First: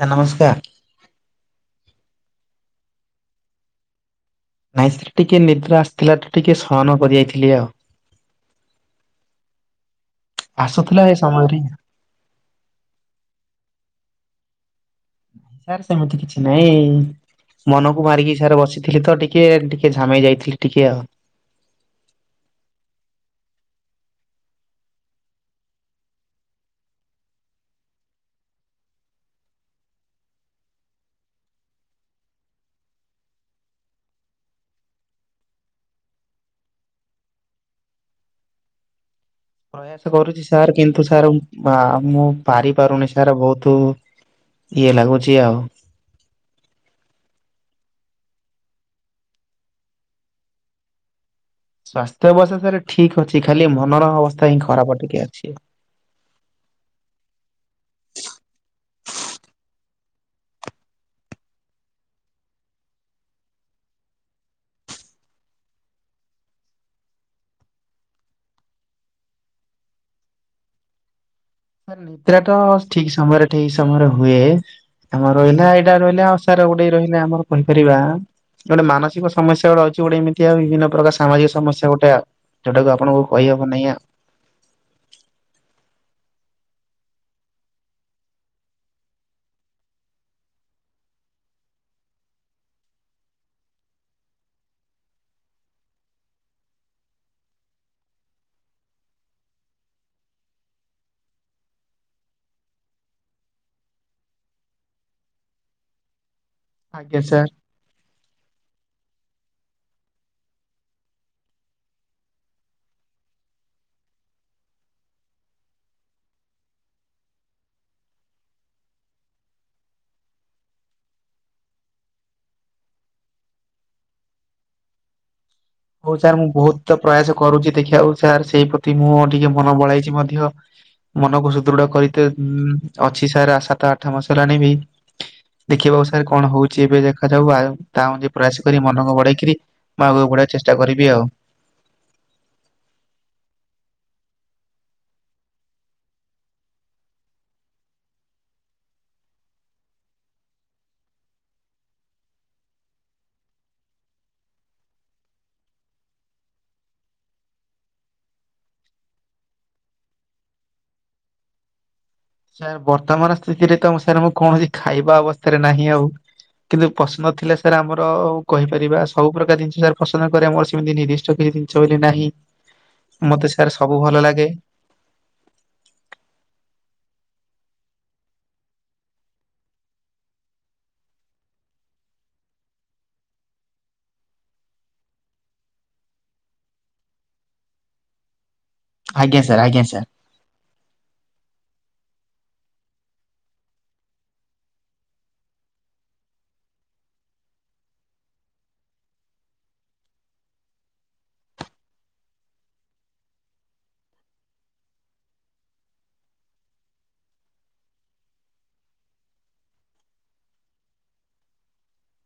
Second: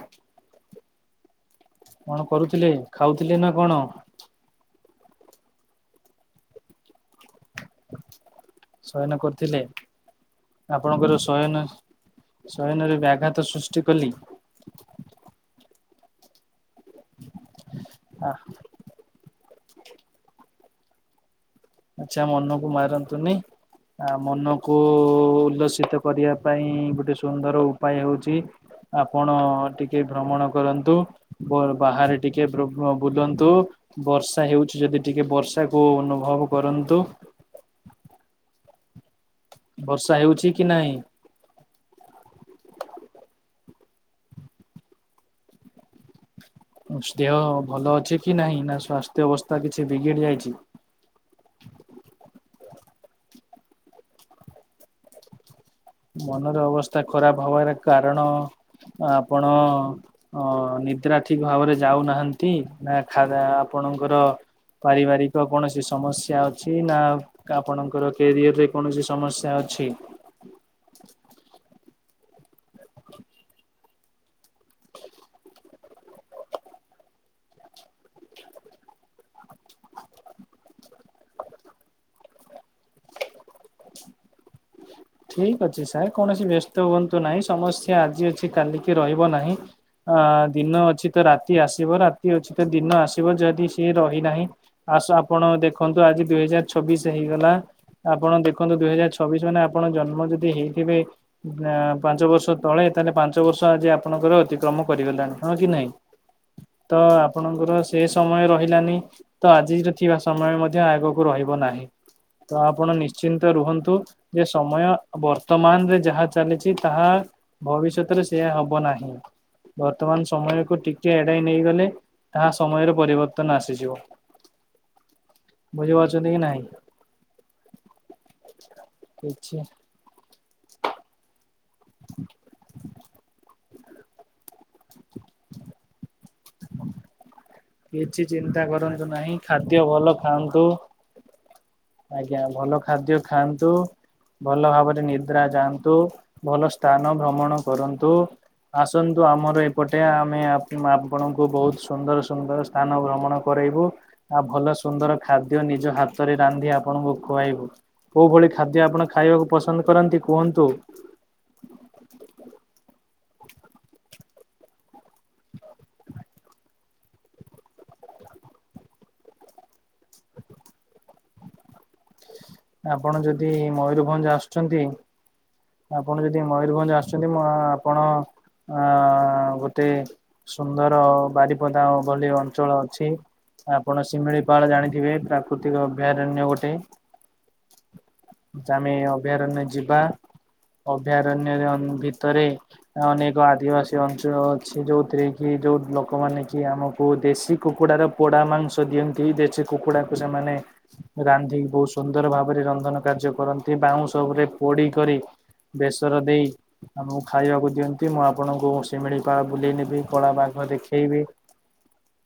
Sir ନମସ୍କାର। କଣ କରୁଥିଲେ ଖାଉଥିଲେ ନା କଣ? ନାଇଁ ସେ ଟିକେ ନିଦ୍ରା ଆସିଥିଲା ତ ଟିକେ ସୟନ କରିଦେଇଥିଲି ଆଉ। ଶୟନ କରିଥିଲେ ଆସୁଥିଲା ଏ ଆପଣଙ୍କର ସମୟରେ ଶୟନ ଶୟନରେ ବ୍ୟାଘାତ ସୃଷ୍ଟି କଲି। ସାର୍ ସେମିତି କିଛି ନାଇଁ ମନକୁ ଆ ମାରିକି ସାର୍ ବସି ଥିଲି ତ ଟିକେ ଟିକେ ଝାମେଇ ଯାଇଥିଲି ଟିକେ ଆଉ। ଆଚ୍ଛା ମନକୁ ମାରନ୍ତୁନି। ଆ ମନକୁ ଉଲ୍ଲସିତ କରିବା ପାଇଁ ଗୋଟେ ସୁନ୍ଦର ଉପାୟ ହଉଛି। ଆପଣ ଟିକେ ଭ୍ରମଣ କରନ୍ତୁ। ବାହାରେ ଟିକେ ବୁ ବୁଲନ୍ତୁ। ବର୍ଷା ହେଉଛି ଯଦି ଟିକେ ବର୍ଷାକୁ ଅନୁଭବ କରନ୍ତୁ। ପ୍ରୟାସ ବର୍ଷା କରୁଛି ହେଉଛି କି ସାର୍ ନାହିଁ? କିନ୍ତୁ ସାର୍ ବା ମୁଁ ପାଡ଼ି ପାରୁନି ସାର ବହୁତ ଇଏ ଲାଗୁଛି ଆଉ। ଦେହ ଭଲ ଅଛି କି ନାହିଁ ନା ସ୍ୱାସ୍ଥ୍ୟ ଅବସ୍ଥା କିଛି ବିଗିଡି ଯାଇଛି? ସ୍ୱାସ୍ଥ୍ୟ ଅବସ୍ଥା ସାର୍ ଠିକ ଅଛି ଖାଲି ମନର ଅବସ୍ଥା ହିଁ ଖରାପ ଟିକେ ଅଛି। ମନର ଅବସ୍ଥା ଖରାପ ହବାର କାରଣ ଆପଣ ହ ନିଦ୍ରା ଠିକ ଭାବରେ ଯାଉନାହାନ୍ତି ନା ଖା ଆପଣଙ୍କର ପାରିବାରିକ କୌଣସି ସମସ୍ୟା ଅଛି ନା ଆପଣଙ୍କର କ୍ୟାରିଅରରେ କୌଣସି ସମସ୍ୟା ଅଛି? ନିଦ୍ରା ତ ଠିକ ସମୟରେ ଠିକ ସମୟରେ ହୁଏ। ଆମ ରହିଲା ଏଇଟା ରହିଲା ଆ ସାରା ଗୋଟେ ରହିଲେ ଆମର କହିପାରିବା। ଗୋଟେ ମାନସିକ ସମସ୍ୟା ଗୋଟେ ଅଛି ଗୋଟେ ଏମିତି ଆଉ ବିଭିନ୍ନ ପ୍ରକାର ସାମାଜିକ ସମସ୍ୟା ଗୋଟେ ଆଉ। ଯୋଉଟାକୁ ଆପଣଙ୍କୁ କହିହବ ନାଇଁ ଆଉ। ଠିକ ଅଛି ସାର୍ କୌଣସି ବ୍ୟସ୍ତ ହୁଅନ୍ତୁ ନାହିଁ ସମସ୍ୟା ଆଜି ଅଛି କାଲିକି ରହିବ ନାହିଁ। ଅ ଦିନ ଅଛି ତ ରାତି ଆସିବ ରାତି ଅଛି ତ ଦିନ ଆସିବ ଯଦି ସିଏ ରହିନାହିଁ। ଆସ ଆପଣ ଦେଖନ୍ତୁ ଆଜି ଦୁଇ ହଜାର ଛବିଶ ହେଇଗଲା। ଆପଣ ଦେଖନ୍ତୁ ଦୁଇ ହଜାର ଛବିଶ ମାନେ ଆପଣ ଜନ୍ମ ଯଦି ହେଇଥିବେ ପାଞ୍ଚ ବର୍ଷ ତଳେ ତାହେଲେ ପାଞ୍ଚ ବର୍ଷ ଆଜି ଆପଣଙ୍କର ଅତିକ୍ରମ କରିଗଲାଣି ହଁ କି ନାହିଁ? ତ ଆଜ୍ଞା ସାର୍ ଆପଣଙ୍କର ସେ ସମୟ ରହିଲାନି ତ ଆଜିର ଥିବା ସମୟ ମଧ୍ୟ ଆଗକୁ ରହିବ ନାହିଁ। ତ ଆପଣ ନିଶ୍ଚିନ୍ତ ରୁହନ୍ତୁ। ଯେ ସମୟ ବର୍ତ୍ତମାନରେ ଯାହା ଚାଲିଛି ତାହା ଭବିଷ୍ୟତରେ ସେଇୟା ହବ ନାହିଁ। ବର୍ତ୍ତମାନ ସମୟକୁ ଟିକେ ଏଡେଇ ନେଇଗଲେ ତାହା ସମୟରେ ପରିବର୍ତ୍ତନ ଆସିଯିବ। ହଉ ବୁଝିପାରୁଛନ୍ତି ସାର୍ କି ମୁଁ ନାହିଁ? ବହୁତ ପ୍ରୟାସ କରୁଛି ଦେଖିବାକୁ ସାର୍ ସେଇ ପ୍ରତି ମୁଁ ଟିକେ କିଛି ମନ ବଳାଇଛି ମଧ୍ୟ ମନକୁ ଦୃଢ କରିତେ ଅଛି ସାର୍ ସାତ ଆଠ ମାସରେ ଆଣିବି। [inaudible] ଦେଖିବାକୁ ସାର କଣ ହଉଛି ଏବେ ଦେଖାଯାଉ ଆଉ ତା କିଛି ଯେ ଚିନ୍ତା ପ୍ରୟାସ କରି କରନ୍ତୁ ମନକୁ ନାହିଁ ବଢେଇକିରି ଖାଦ୍ୟ ଭଲ ଆଗକୁ ବଢେଇ ଖାଆନ୍ତୁ। କରିବି ଆଉ। ଆଜ୍ଞା ଭଲ ଖାଦ୍ୟ ଖାଆନ୍ତୁ। ଭଲ ଭାବରେ ନିଦ୍ରା ଯାଆନ୍ତୁ, ଭଲ ସ୍ଥାନ ଭ୍ରମଣ କରନ୍ତୁ। ଆସନ୍ତୁ ଆମର ଏପଟେ ଆମେ ଆପଣଙ୍କୁ ବହୁତ ସୁନ୍ଦର ସୁନ୍ଦର ସ୍ଥାନ ଭ୍ରମଣ କରାଇବୁ। ଆଉ ଭଲ ସୁନ୍ଦର ଖାଦ୍ୟ ନିଜ ହାତରେ ରାନ୍ଧି ଆପଣଙ୍କୁ ଖୁଆଇବୁ। କୋଉ ଭଳି ଖାଦ୍ୟ ଆପଣ ଖାଇବାକୁ ପସନ୍ଦ କରନ୍ତି କୁହନ୍ତୁ? ସାର୍ ବର୍ତ୍ତମାନ ସ୍ଥିତିରେ ତ ସାର୍ ମୁଁ କୌଣସି ଖାଇବା ଅବସ୍ଥାରେ ନାହିଁ ଆଉ କିନ୍ତୁ ପସନ୍ଦ ଥିଲା ସାର୍ ଆମର କହିପାରିବା। ସବୁ ପ୍ରକାର ଜିନିଷ ସାର୍ ପସନ୍ଦ କରେ ଆମର ସେମିତି ନିର୍ଦ୍ଧିଷ୍ଟ କିଛି ଜିନିଷ ବୋଲି ନାହିଁ। ଆପଣ ମତେ ଯଦି ସାର୍ ସବୁ ଭଲ ମୟୁରଭଞ୍ଜ ଲାଗେ ଆସୁଛନ୍ତି ଆପଣ ଯଦି ମୟୂରଭଞ୍ଜ ଆସୁଛନ୍ତି ମ ଆପଣ ଅ ଗୋଟେ ସୁନ୍ଦର ବାରିପଦା ବୋଲି ଅଞ୍ଚଳ ଅଛି। ଆପଣ ଶିମିଳିପାଳ ଜାଣିଥିବେ, ପ୍ରାକୃତିକ ଅଭୟାରଣ୍ୟ ଗୋଟେ। ତ ଆମେ ଆଜ୍ଞା ସାର୍ ଅଭୟାରଣ୍ୟ ଆଜ୍ଞା ଯିବା ସାର୍। ଅଭୟାରଣ୍ୟରେ ଭିତରେ ଅନେକ ଆଦିବାସୀ ଅଞ୍ଚଳ ଅଛି ଯୋଉଥିରେ କି ଯୋଉ ଲୋକମାନେ କି ଆମକୁ ଦେଶୀ କୁକୁଡାର ପୋଡା ମାଂସ ଦିଅନ୍ତି। ଦେଶୀ କୁକୁଡାକୁ ସେମାନେ ରାନ୍ଧିକି ବହୁତ ସୁନ୍ଦର ସୁନ୍ଦର ଭାବରେ ରନ୍ଧନ କାର୍ଯ୍ୟ କରନ୍ତି, ବାଉଁଶ ଉପରେ ପୋଡି କରି ବେସର ଦେଇ। ଆମକୁ ଖାଇବାକୁ ଦିଅନ୍ତି। ମୁଁ ଆପଣଙ୍କୁ ଶିମିଳିପାଳ ବୁଲେଇ ନେବି, କଳା ବାଘ ଦେଖେଇବି। [unintelligible]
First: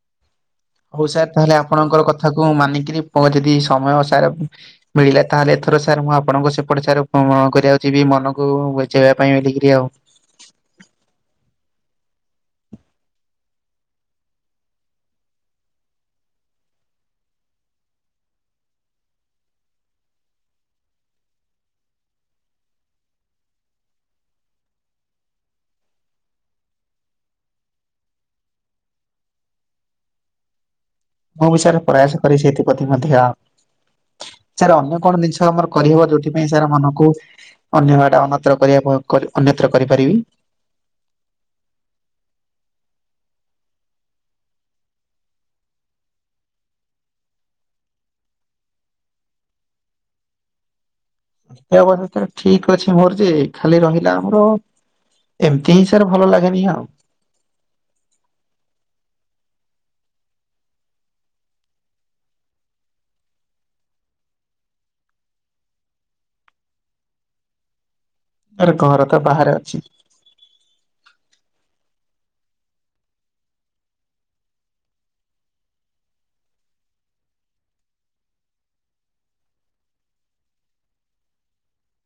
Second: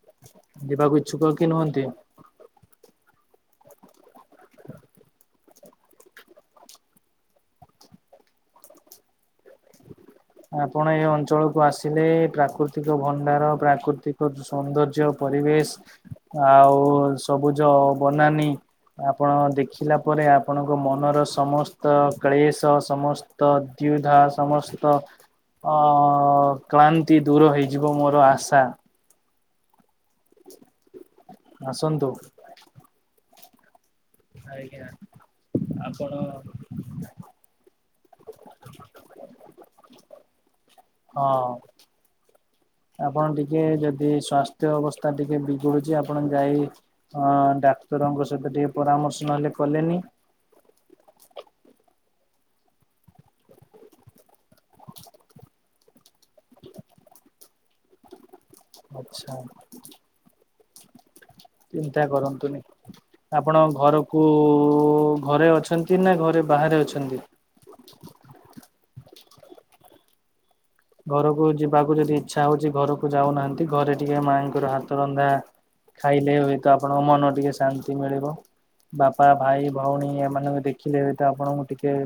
ଯିବାକୁ ହଉ ଇଚ୍ଛୁକ ସାର୍ କି ତାହେଲେ ନୁହନ୍ତି? ଆପଣଙ୍କର କଥାକୁ ମାନିକିରି ପଞ୍ଚିବି ଯଦି ସମୟ ସାର୍। ମିଳିଲା ତାହେଲେ ଏଥର ସାର୍ ମୁଁ ଆପଣଙ୍କ ସେପଟେ ସାର କରିବାକୁ ଜିବି ମନକୁ। ଯବା ପାଇଁ ବଲିକିରି ଆଉ। ଆପଣ ଏଇ ଅଞ୍ଚଳକୁ ଆସିଲେ, ପ୍ରାକୃତିକ ଭଣ୍ଡାର, ପ୍ରାକୃତିକ ସୌନ୍ଦର୍ଯ୍ୟ। ପରିବେଶ ଆଉ ସବୁଜ ବନାନୀ। ଆପଣ ଦେଖିଲା ପରେ ଆପଣଙ୍କ ମନର ସମସ୍ତ କ୍ଳେଶ ସମସ୍ତ। ତ ଦୁଧ୍ୟା ସ। ସମସ୍ତ କ୍ଳାନ୍ତି ଦୁର ହେଇଯିବ ମୋର ଆଶା। ହ ମୁ ବି ସାର୍ ପ୍ରୟାସ କରି ବି ସେଥିପତି ମଧ୍ୟ। ସାର୍ ଆଜ୍ଞା ଅନ୍ୟ କଣ ଜିନିଷ ଆମର କରିହବ ଆପଣ ଯୋଉଥି ପାଇଁ ସାର୍ ମନକୁ। ଅନ୍ୟଟା ଅନ୍ୟତ୍ର କରିବା ଅନ୍ୟତ୍ର କରିପାରିବି। ହଁ। ଆପଣ ଟିକେ ଯଦି ସ୍ଵାସ୍ତ୍ୟ ଅବସ୍ଥା ଟିକେ ବିଗଡୁଛି ଆପଣ ଯାଇ। ହଁ ଡାକ୍ତରଙ୍କ ସହିତ ଟିକେ ପରାମର୍ଶ ନହେଲେ କଲେନି। ସେ ଅବସ୍ ଠିକ ଅଛି ମୋର ଯେ ଖାଲି ରହିଲା ଆମର। ଏମିତି ହିଁ ସାର୍ ଭଲ ଲାଗେନି ଆଉ। ଆଛା। ଚିନ୍ତା କରନ୍ତୁନି। ଆପଣ ଘରକୁ ଘରେ ଅଛନ୍ତି ନା ଘରେ ବାହାରେ ଅଛନ୍ତି। ଆରେ ଘର ତ ବାହାରେ ଅଛି। ଘରକୁ ଯିବାକୁ ଯଦି ଇଚ୍ଛା ହଉଛି ଘରକୁ ଯାଉନାହାନ୍ତି ଘରେ ଟିକେ ମାଇଁ ଙ୍କର ହାତ ରନ୍ଧା। ଖାଇଲେ ହୁଏତ ଆପଣଙ୍କ ମନ ଟିକେ ଶାନ୍ତି ମିଳିବ। ବାପା ଭାଇ ଭଉଣୀ ଏମାନଙ୍କୁ ଦେଖିଲେ ବି ତ ଆପଣଙ୍କୁ ଟିକେ।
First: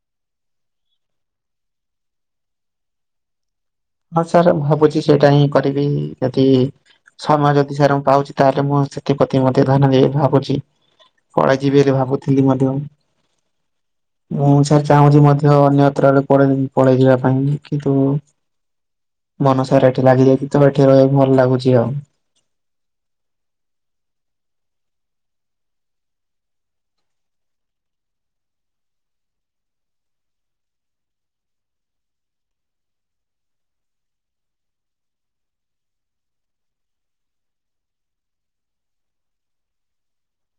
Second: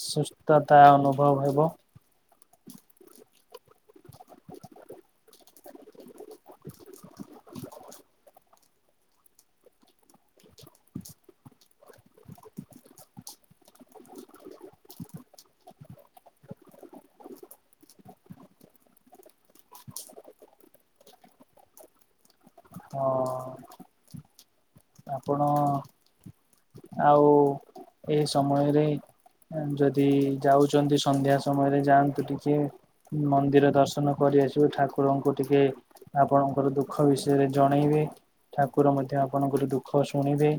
ସୁସ୍ଥତା ଅନୁଭବ ହେବ। ହଁ ସାର୍ ମୁ ଭାବୁଛି ସେଇଟା ହିଁ କରିବି ଯଦି ସମୟ ଯଦି ସାର୍ ମୁଁ ପାଉଛି। ତାହେଲେ ମୁଁ ସେଥିପତି ମଧ୍ୟ ଧ୍ୟାନ ଦେବି ଭାବୁଛି। ପଳେଇ ଯିବି ବୋଲି ଭାବୁଥିଲି ମଧ୍ୟ। ମୁଁ ସାର୍ ଚାହୁଁଛି ମଧ୍ୟ ଅନ୍ୟତ୍ରରେ ପଳେଇ ପଳେଇଯିବା ପାଇଁ କିନ୍ତୁ। ମନ ସାର ଏଠି ଲାଗିଯାଇଛି, ତ ଏଠି ରହିବାକୁ ଭଲ ଲାଗୁଛି ଆଉ। ହଁ। ଆପଣ ଆଉ ଏଇ ସମୟରେ। ଯଦି ଯାଉଛନ୍ତି ସନ୍ଧ୍ୟା ସମୟରେ ଯାଆନ୍ତୁ ଟିକେ। ମନ୍ଦିର ଦର୍ଶନ କରି ଆସିବୁ ଠାକୁରଙ୍କୁ ଟିକେ। ଆପଣଙ୍କର ଦୁଃଖ ବିଷୟରେ ଜଣେଇବେ ଠାକୁର ମଧ୍ୟ ଆପଣଙ୍କର। ଦୁଃଖ ଶୁଣିବେ।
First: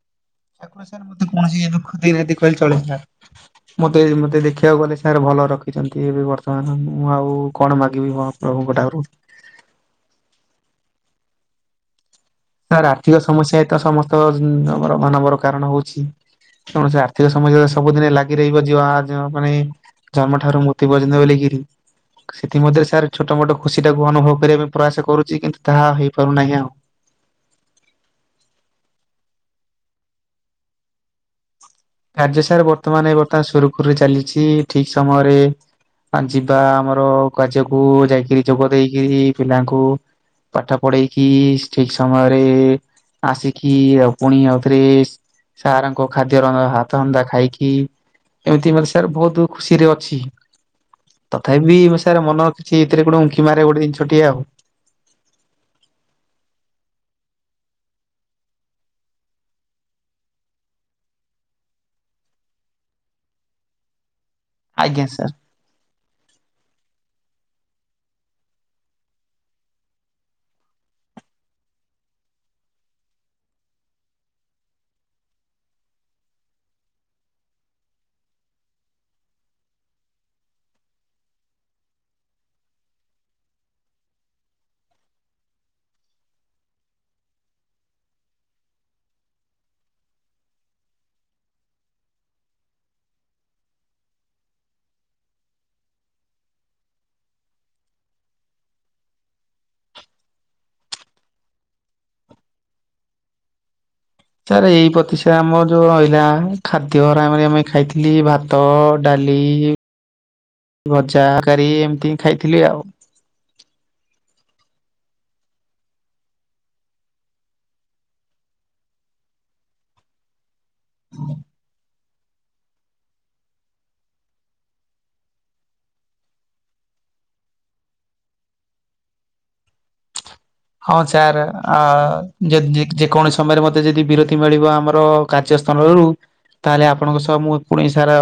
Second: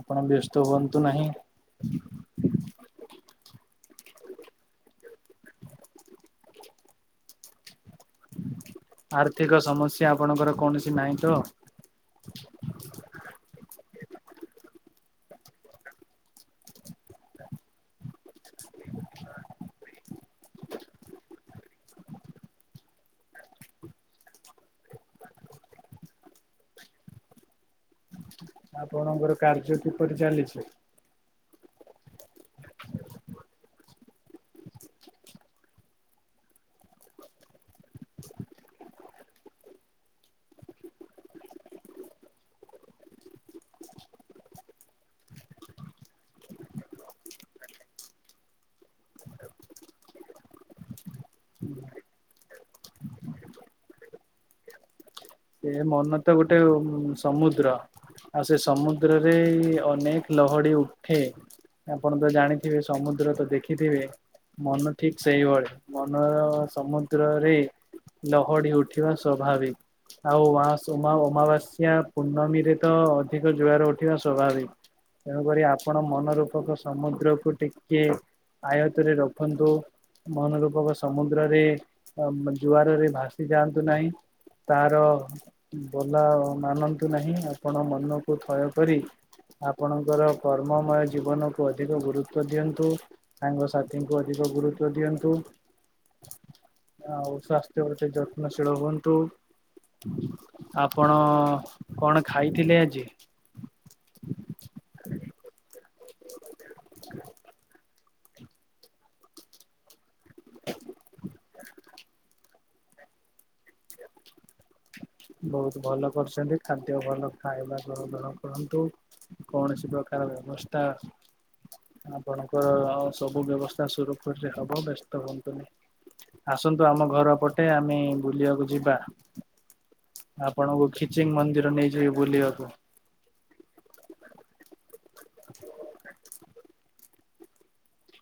ଆପଣ ବ୍ୟସ୍ତ ଠାକୁର ହୁଅନ୍ତୁ ସାର୍ ନାହିଁ। ମତେ କୌଣସି ଦୁଃଖ ଦେଇନାହାନ୍ତି କହିଲେ ଚଲିବ ସାର୍। ମତେ ମତେ ଦେଖିବାକୁ ଗଲେ ସାର୍ ଭଲ ରଖିଛନ୍ତି ଏବେ ବର୍ତ୍ତମାନ ମୁଁ ଆଉ କଣ ମାଗବି। ବି ମହା ପ୍ରଭୁଙ୍କ ଠାରୁ। ଆର୍ଥିକ ସମସ୍ୟା ଆପଣଙ୍କର କୌଣସି ନାହିଁ ତ। ସାର୍ ଆର୍ଥିକ ସମସ୍ୟା ଏତ ସମସ୍ତ ମାନବର କାରଣ ହଉଛି। ଶୁଣ ସାର ଆର୍ଥିକ ସମସ୍ୟା ସବୁଦିନେ ଲାଗ। ଲାଗିରହିବ ଯ ମାନେ ଜନ୍ମ ଠାରୁ ମୃତ୍ୟୁ ପର୍ଯ୍ୟନ୍ତ ବୋଲିକିରି ସେଥିମନ୍ଧରେ ସାର୍ ଛୋଟ ମୋଟ ଖୁସି ଟାକୁ ଅନୁଭବ କରିବା ପାଇଁ ପ୍ରୟାସ କରୁଛି କିନ୍ତୁ ତାହା ହେଇପାରୁନାହିଁ ଆଉ। ଆପଣଙ୍କର କାର୍ଯ୍ୟ କିପରି ଚାଲିଛି? କାର୍ଯ୍ୟ ସାର୍ ବର୍ତ୍ତମାନ୍ ଏ ବର୍ତ୍ତା ସୁରୁଖୁରୁ ରେ ଚାଲିଛି ଠିକ୍ ସମୟରେ ଆଁ ଯିବା ଆମର କାର୍ଯ୍ୟକୁ ଯାଇ କିରି ଯୋଗ ଦେଇକିରି ପିଲାଙ୍କୁ ପାଠ ପଢେଇକି ଠିକ୍ ସମୟରେ ଆସିକି ଆଉ ପୁଣି ଆଉ ଥରେ ସାର୍ ଙ୍କ ଖାଦ୍ୟ ରନ୍ଧା ହାତରନ୍ଧା ଖାଇ କି ଏମିତି ମତେ ସାର୍ ବହୁତୁ ଖୁସିରେ ଅଛି ତଥାବି [unintelligible] ସାର୍ ମନ କିଛି ଏଥିରେ ଗୋଟେ ଉଙ୍କି ମାରେ ଗୋଟେ ଜିନିଷଟିଏ ଆଉ। ସେ ମନ ତ ଗୋଟେ ଉଁ ସମୁଦ୍ର। ଆଉ ସେ ସମୁଦ୍ରରେ ଅନେକ୍ ଲହଡି ଉଠେ। ଆପଣ ତ ଜାଣିଥିବେ ସମୁଦ୍ର ତ ଦେଖି ଥିବେ ମନ ଆଜ୍ଞା ଠିକ୍ ସାର୍। ସେଇଭଳି। ମନର ସମୁଦ୍ରରେ ଲହଡି ଉଠିବା ସ୍ୱାଭାବି ଆଉ ଉଆସ୍ ଉମା ଅମାବାସ୍ୟା ପୂର୍ଣ୍ଣମୀରେ ତ ଅଧିକ ଜୁଆର ଉଠିବା ସ୍ୱାଭାବିକ୍। ତେଣୁକରି ଆପଣ ମନ ରୂପକ ସମୁଦ୍ରକୁ ଟିକେ ଆୟତ୍ ରେ ରଖନ୍ତୁ। ମନ ରୂପକ ସମୁଦ୍ରରେ ଅଁ ଜୁଆରରେ ଭାସି ଯାଆନ୍ତୁ ନାହିଁ। ତାର ବୋଲା ମାନନ୍ତୁ ନାହିଁ ଆପଣ ମନକୁ ଥୟ କରି ଆପଣଙ୍କର କର୍ମମୟ ଜୀବନକୁ ଅଧିକ ଗୁରୁତ୍ବ ଦିଅନ୍ତୁ। ସାଙ୍ଗସାଥିଙ୍କୁ ଅଧିକ ଗୁରୁତ୍ଵ ଦିଅନ୍ତୁ। ଆଉ ସ୍ୱାସ୍ଥ୍ୟ ପ୍ରତି ଯତ୍ନଶୀଳ ହୁଅନ୍ତୁ। ଆପଣ କଣ ଖାଇଥିଲେ ଆଜି? ସାରେ ଏଇ ପ୍ରତିଶା ଆମର ଯୋଉ ରହିଲା ଖାଦ୍ୟ ଉରା ଆମେ ଆମେ ଖାଇଥି ଲି ଭାତ ଡାଲି ଭଜା କାରୀ ଏମ୍ତି ଖାଇଥିଲି ଆଉ। ବହୁତ୍ ଭଲ କରୁସନ୍ତି ଖାଦ୍ୟ ଭଲ ଖାଇବା କରନ୍ତୁ ନ କରନ୍ତୁ କୌଣସି ପ୍ରକାର ବ୍ୟବସ୍ଥା ଆପଣଙ୍କର ଆଉ ସବୁ ବ୍ୟବସ୍ଥା ସୁରୁଖୁରୁରେ ହବ ବ୍ୟସ୍ତ ହୁଅନ୍ତୁନି। ଆସନ୍ତୁ ଆମ ଘର ପଟେ ଆମେ ବୁଲିଆକୁ ଯିବା। ଆପଣଙ୍କୁ ହଁ ଖିଚିଙ୍ଗ ଛାରେ ମନ୍ଦିର ନେଇଯିବେ ଆଁ ବୁଲିବାକୁ। ଯଦି ଯେକୌଣସି ସମୟରେ ମତେ ଯଦି ବିରତି ମିଳିବ ଆମର କାର୍ଯ୍ୟ ସ୍ଥାନରୁ ତାହେଲେ ଆପଣଙ୍କ ସହ ମୁଁ ପୁଣି ସାର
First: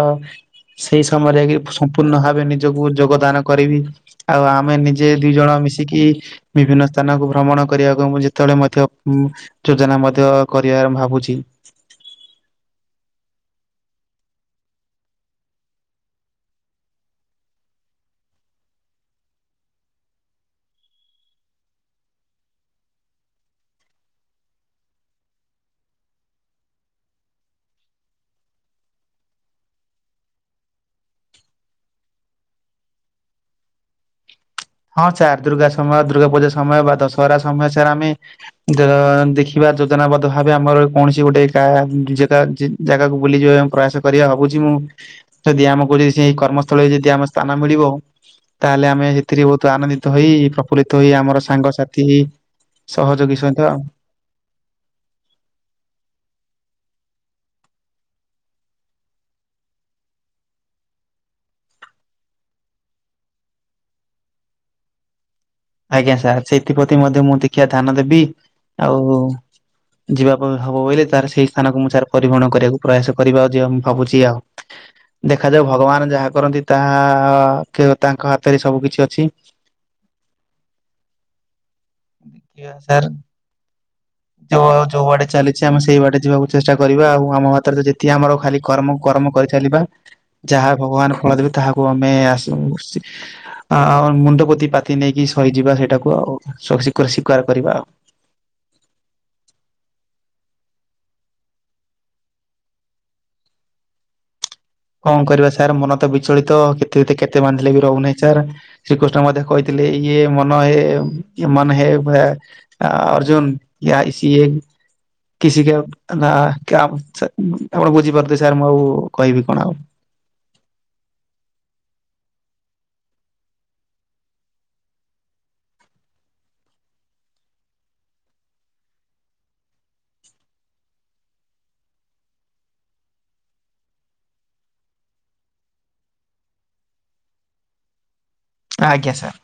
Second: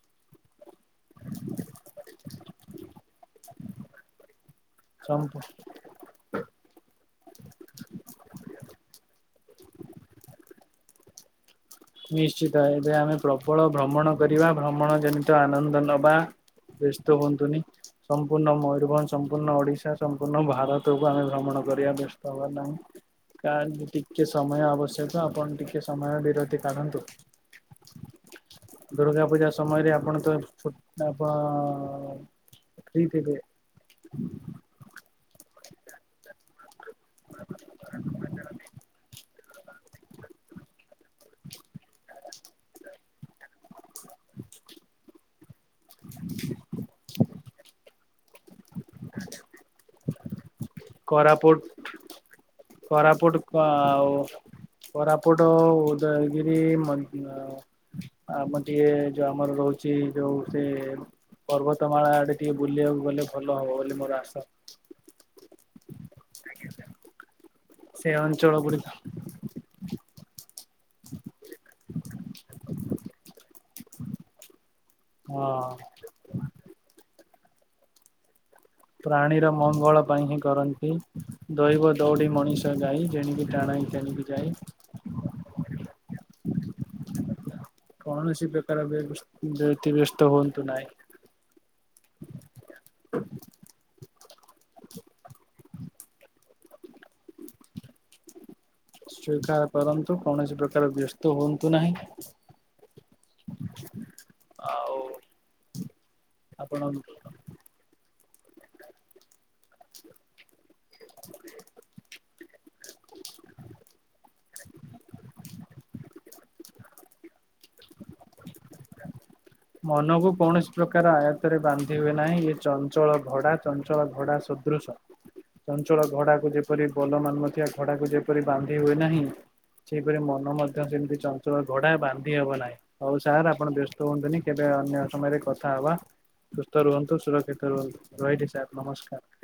ସେଇ ସମୟରେ ଯାଇକି ସମ୍ପୂର୍ଣ୍ଣ ଭାବେ ନିଜକୁ ଯୋଗଦାନ କରିବି। ଆଉ ଆମେ ନିଜେ ଦି ସମ୍ପୁ ଜଣ ମିଶିକି ବିଭିନ୍ନ ସ୍ଥାନକୁ ଭ୍ରମଣ କରିଆକୁ ମୁଁ ଯେତେବେଳେ ହୁଁ ମଧ୍ୟ ଯୋଜନା ମଧ୍ୟ କରିଆ ଭାବୁଚି। ନିଶ୍ଚିତ ଏବେ ଆମେ ପ୍ରବଳ ଭ୍ରମଣ କରିବା ଭ୍ରମଣ ଜନିତ ଆନନ୍ଦ ନବା। ବ୍ୟସ୍ତ ହୁଅନ୍ତୁନି। ସମ୍ପୂର୍ଣ୍ଣ ମୟୂରଭଞ୍ଜ୍ ସମ୍ପୂର୍ଣ୍ଣ ଓଡ଼ିଶା ସମ୍ପୂର୍ଣ୍ଣ ଭାରତକୁ ଆମେ ଭ୍ରମଣ କରିବା ବ୍ୟସ୍ତ ହୁଅ ନାହିଁ। କା [unintelligible] ଟିକେ ସମୟ ଆବଶ୍ୟକ ଆପଣ ଟିକେ ସମୟ ବିରତି କାଢ଼ନ୍ତୁ। ଦୁର୍ଗା ପୂଜା ସମୟରେ ଆପଣ ତ ଛୁଟ୍ ନବ ଫ୍ରି ଥିବେ। ହଁ ଚାର୍ ଦୁର୍ଗା ସମୟ ଦୁର୍ଗା ପୂଜା ସମୟ ବା ଦଶହରା ସମୟ ସାର୍ ଆମେ ଦଁ ଦେଖିବା ଯୋଜନାବଦ୍ଧ ଭାବେ ଆମର କୌଣସି ଗୋଟେ କା ଯେ ଜା ଯେ ଜାଗାକୁ ବୁଲିଯିବା ପାଇଁ ପ୍ରୟାସ କରିବାକୁ ଭାବୁଚି ମୁଁ ଯଦି ଆମ କୁ ଯଦି ସେଇ କର୍ମସ୍ଥଳେରେ ଯଦି ଆମ ସ୍ଥାନ ମିଳିବ ତାହେଲେ ଆମେ ସେଥିରେ ବହୁତ୍ ଆନନ୍ଦିତ ହେଇ ପ୍ର ଫୁଲ୍ଲିତ ହୋଇ ଆମର କୋରାପୁଟ ସାଙ୍ଗସାଥି କୋରାପୁଟ ସହଯୋଗୀ ସହିତ ଆଉ କୋରାପୁଟ ଉଦୟଗିରି ମ ଅ ଆମର ଟିକେ ଯୋଉ ଆମର ରହୁଛି ଯୋଉ ସେ ପର୍ବତମାଳା ଆଡେ ଟିକେ ବୁଲିବାକୁ ଗଲେ ଭଲ ହବ ବୋଲି ମୋର ଆଶା। ଆଜ୍ଞା ସାର୍ ସେଥିପ୍ରତି ମଧ୍ୟ ମୁଁ ଟିକେ ଧ୍ୟାନ ସେ ଦେବି ଅଞ୍ଚଳ ଗୁଡିକ ଆଉ ଯିବା ପାଇଁ ହବ ବୋଇଲେ ତାର ସେଇ ସ୍ଥାନକୁ ମୁଁ ସାର ପରିବହନ କରିବାକୁ ପ୍ରୟାସ କରିବା ଆଉ ଯେ ମୁଁ ଭାବୁଛି ଆଉ। [inaudible] ଦେଖାଯାଉ ଭଗବାନ ଯାହା କରନ୍ତି ତାହା କେବ ତାଙ୍କ ହାତରେ ସବୁ କି ପ୍ରାଣୀର ମଙ୍ଗଳ ପାଇଁ ହିଁ କରନ୍ତି। ଦୈବ ଦୌଡି ମଣିଷ ସାର୍ ଗାଇ ଯେଣିକି ଟାଣଇ ତେଣିକି ଯାଇଁ। ଯୋଉ ଯୋଉ ବାଟେ ଚାଲିଛି ଆମେ ସେଇ ବାଟେ ଯିବାକୁ ଚେଷ୍ଟା କରିବା ଆଉ ଆମ ହାତରେ ଯେତିକି ଆମର କୌଣସି ଖାଲି ପ୍ରକାର କର୍ମ କର୍ମ କରିଚାଲିବା। ବ୍ୟତିବ୍ୟସ୍ତ ହୁଅନ୍ତୁ ଯାହା ନାହିଁ। ଭଗବାନ ଫଳ ଦେବେ ତାହାକୁ ଆମେ ଆସ [unintelligible] ଆ ଆ ମୁଣ୍ଡ ପୋତି ପାତି ନେଇକି ସହିଯିବା ସେଇଟାକୁ ଆଉ ଶୋଷିକରି ସ୍ୱୀକାର କରିବା ଆଉ। [inaudible] ସ୍ୱୀକାର କରନ୍ତୁ କୌଣସି ପ୍ରକାର ବ୍ୟସ୍ତ ହୁଅନ୍ତୁ ନାହିଁ। [inaudible] କଣ କରିବା ସାର୍ ମନ ତ ବିଚଳିତ ଆପଣ କେତ ଏତେ କେ ଏତେ ବାନ୍ଧିଲେ ବି ରହୁ ନାଇଁ ସାର୍। ଶ୍ରୀକୃଷ୍ଣ ମଧ୍ୟ କହିଥିଲେ ଇଏ ମନ ଏ ୟେ ମନ୍ ହେ [unintelligible] ଅର୍ଜୁନ ୟା ଇଶି [unintelligible] କିଶିକେ ନା [unintelligible] ଆପଣ ବୁଝିପାରୁଥିବେ ସାର୍ ମୁଁ ଆଉ କହିବି କଣ ଆଉ ମନକୁ କୌଣସି ପ୍ରକାର ଆୟତରେ ବାନ୍ଧି ହୁଏ ନାହିଁ ଇଏ ଚଞ୍ଚଳ ଘୋଡା ଚଞ୍ଚଳ ଘୋଡା ଶ ଦୃଶ ଚଞ୍ଚଳ ଘଡାକୁ ଯେପରି ବୋଲ ମାନୁନଥିବା ଘଡାକୁ ଯେପରି ବାନ୍ଧି ହୁଏ ନାହିଁ ସେହିପରି ମନ ମଧ୍ୟ ସେମିତି ଚଞ୍ଚଳ ଘୋଡା ବାନ୍ଧି ହବ ନାହିଁ। ହଉ ସାର୍ ଆପଣ ବ୍ୟସ୍ତ ହୁଅନ୍ତୁନି କେବେ ଅନ୍ୟ ସମୟରେ କଥା ହବା ସୁସ୍ଥ ରୁହନ୍ତୁ, ସୁରକ୍ଷିତ ରୁହନ୍ତୁ ରହିଲି ସାର୍। ଆଜ୍ଞା ନମସ୍କାର। ସାର୍।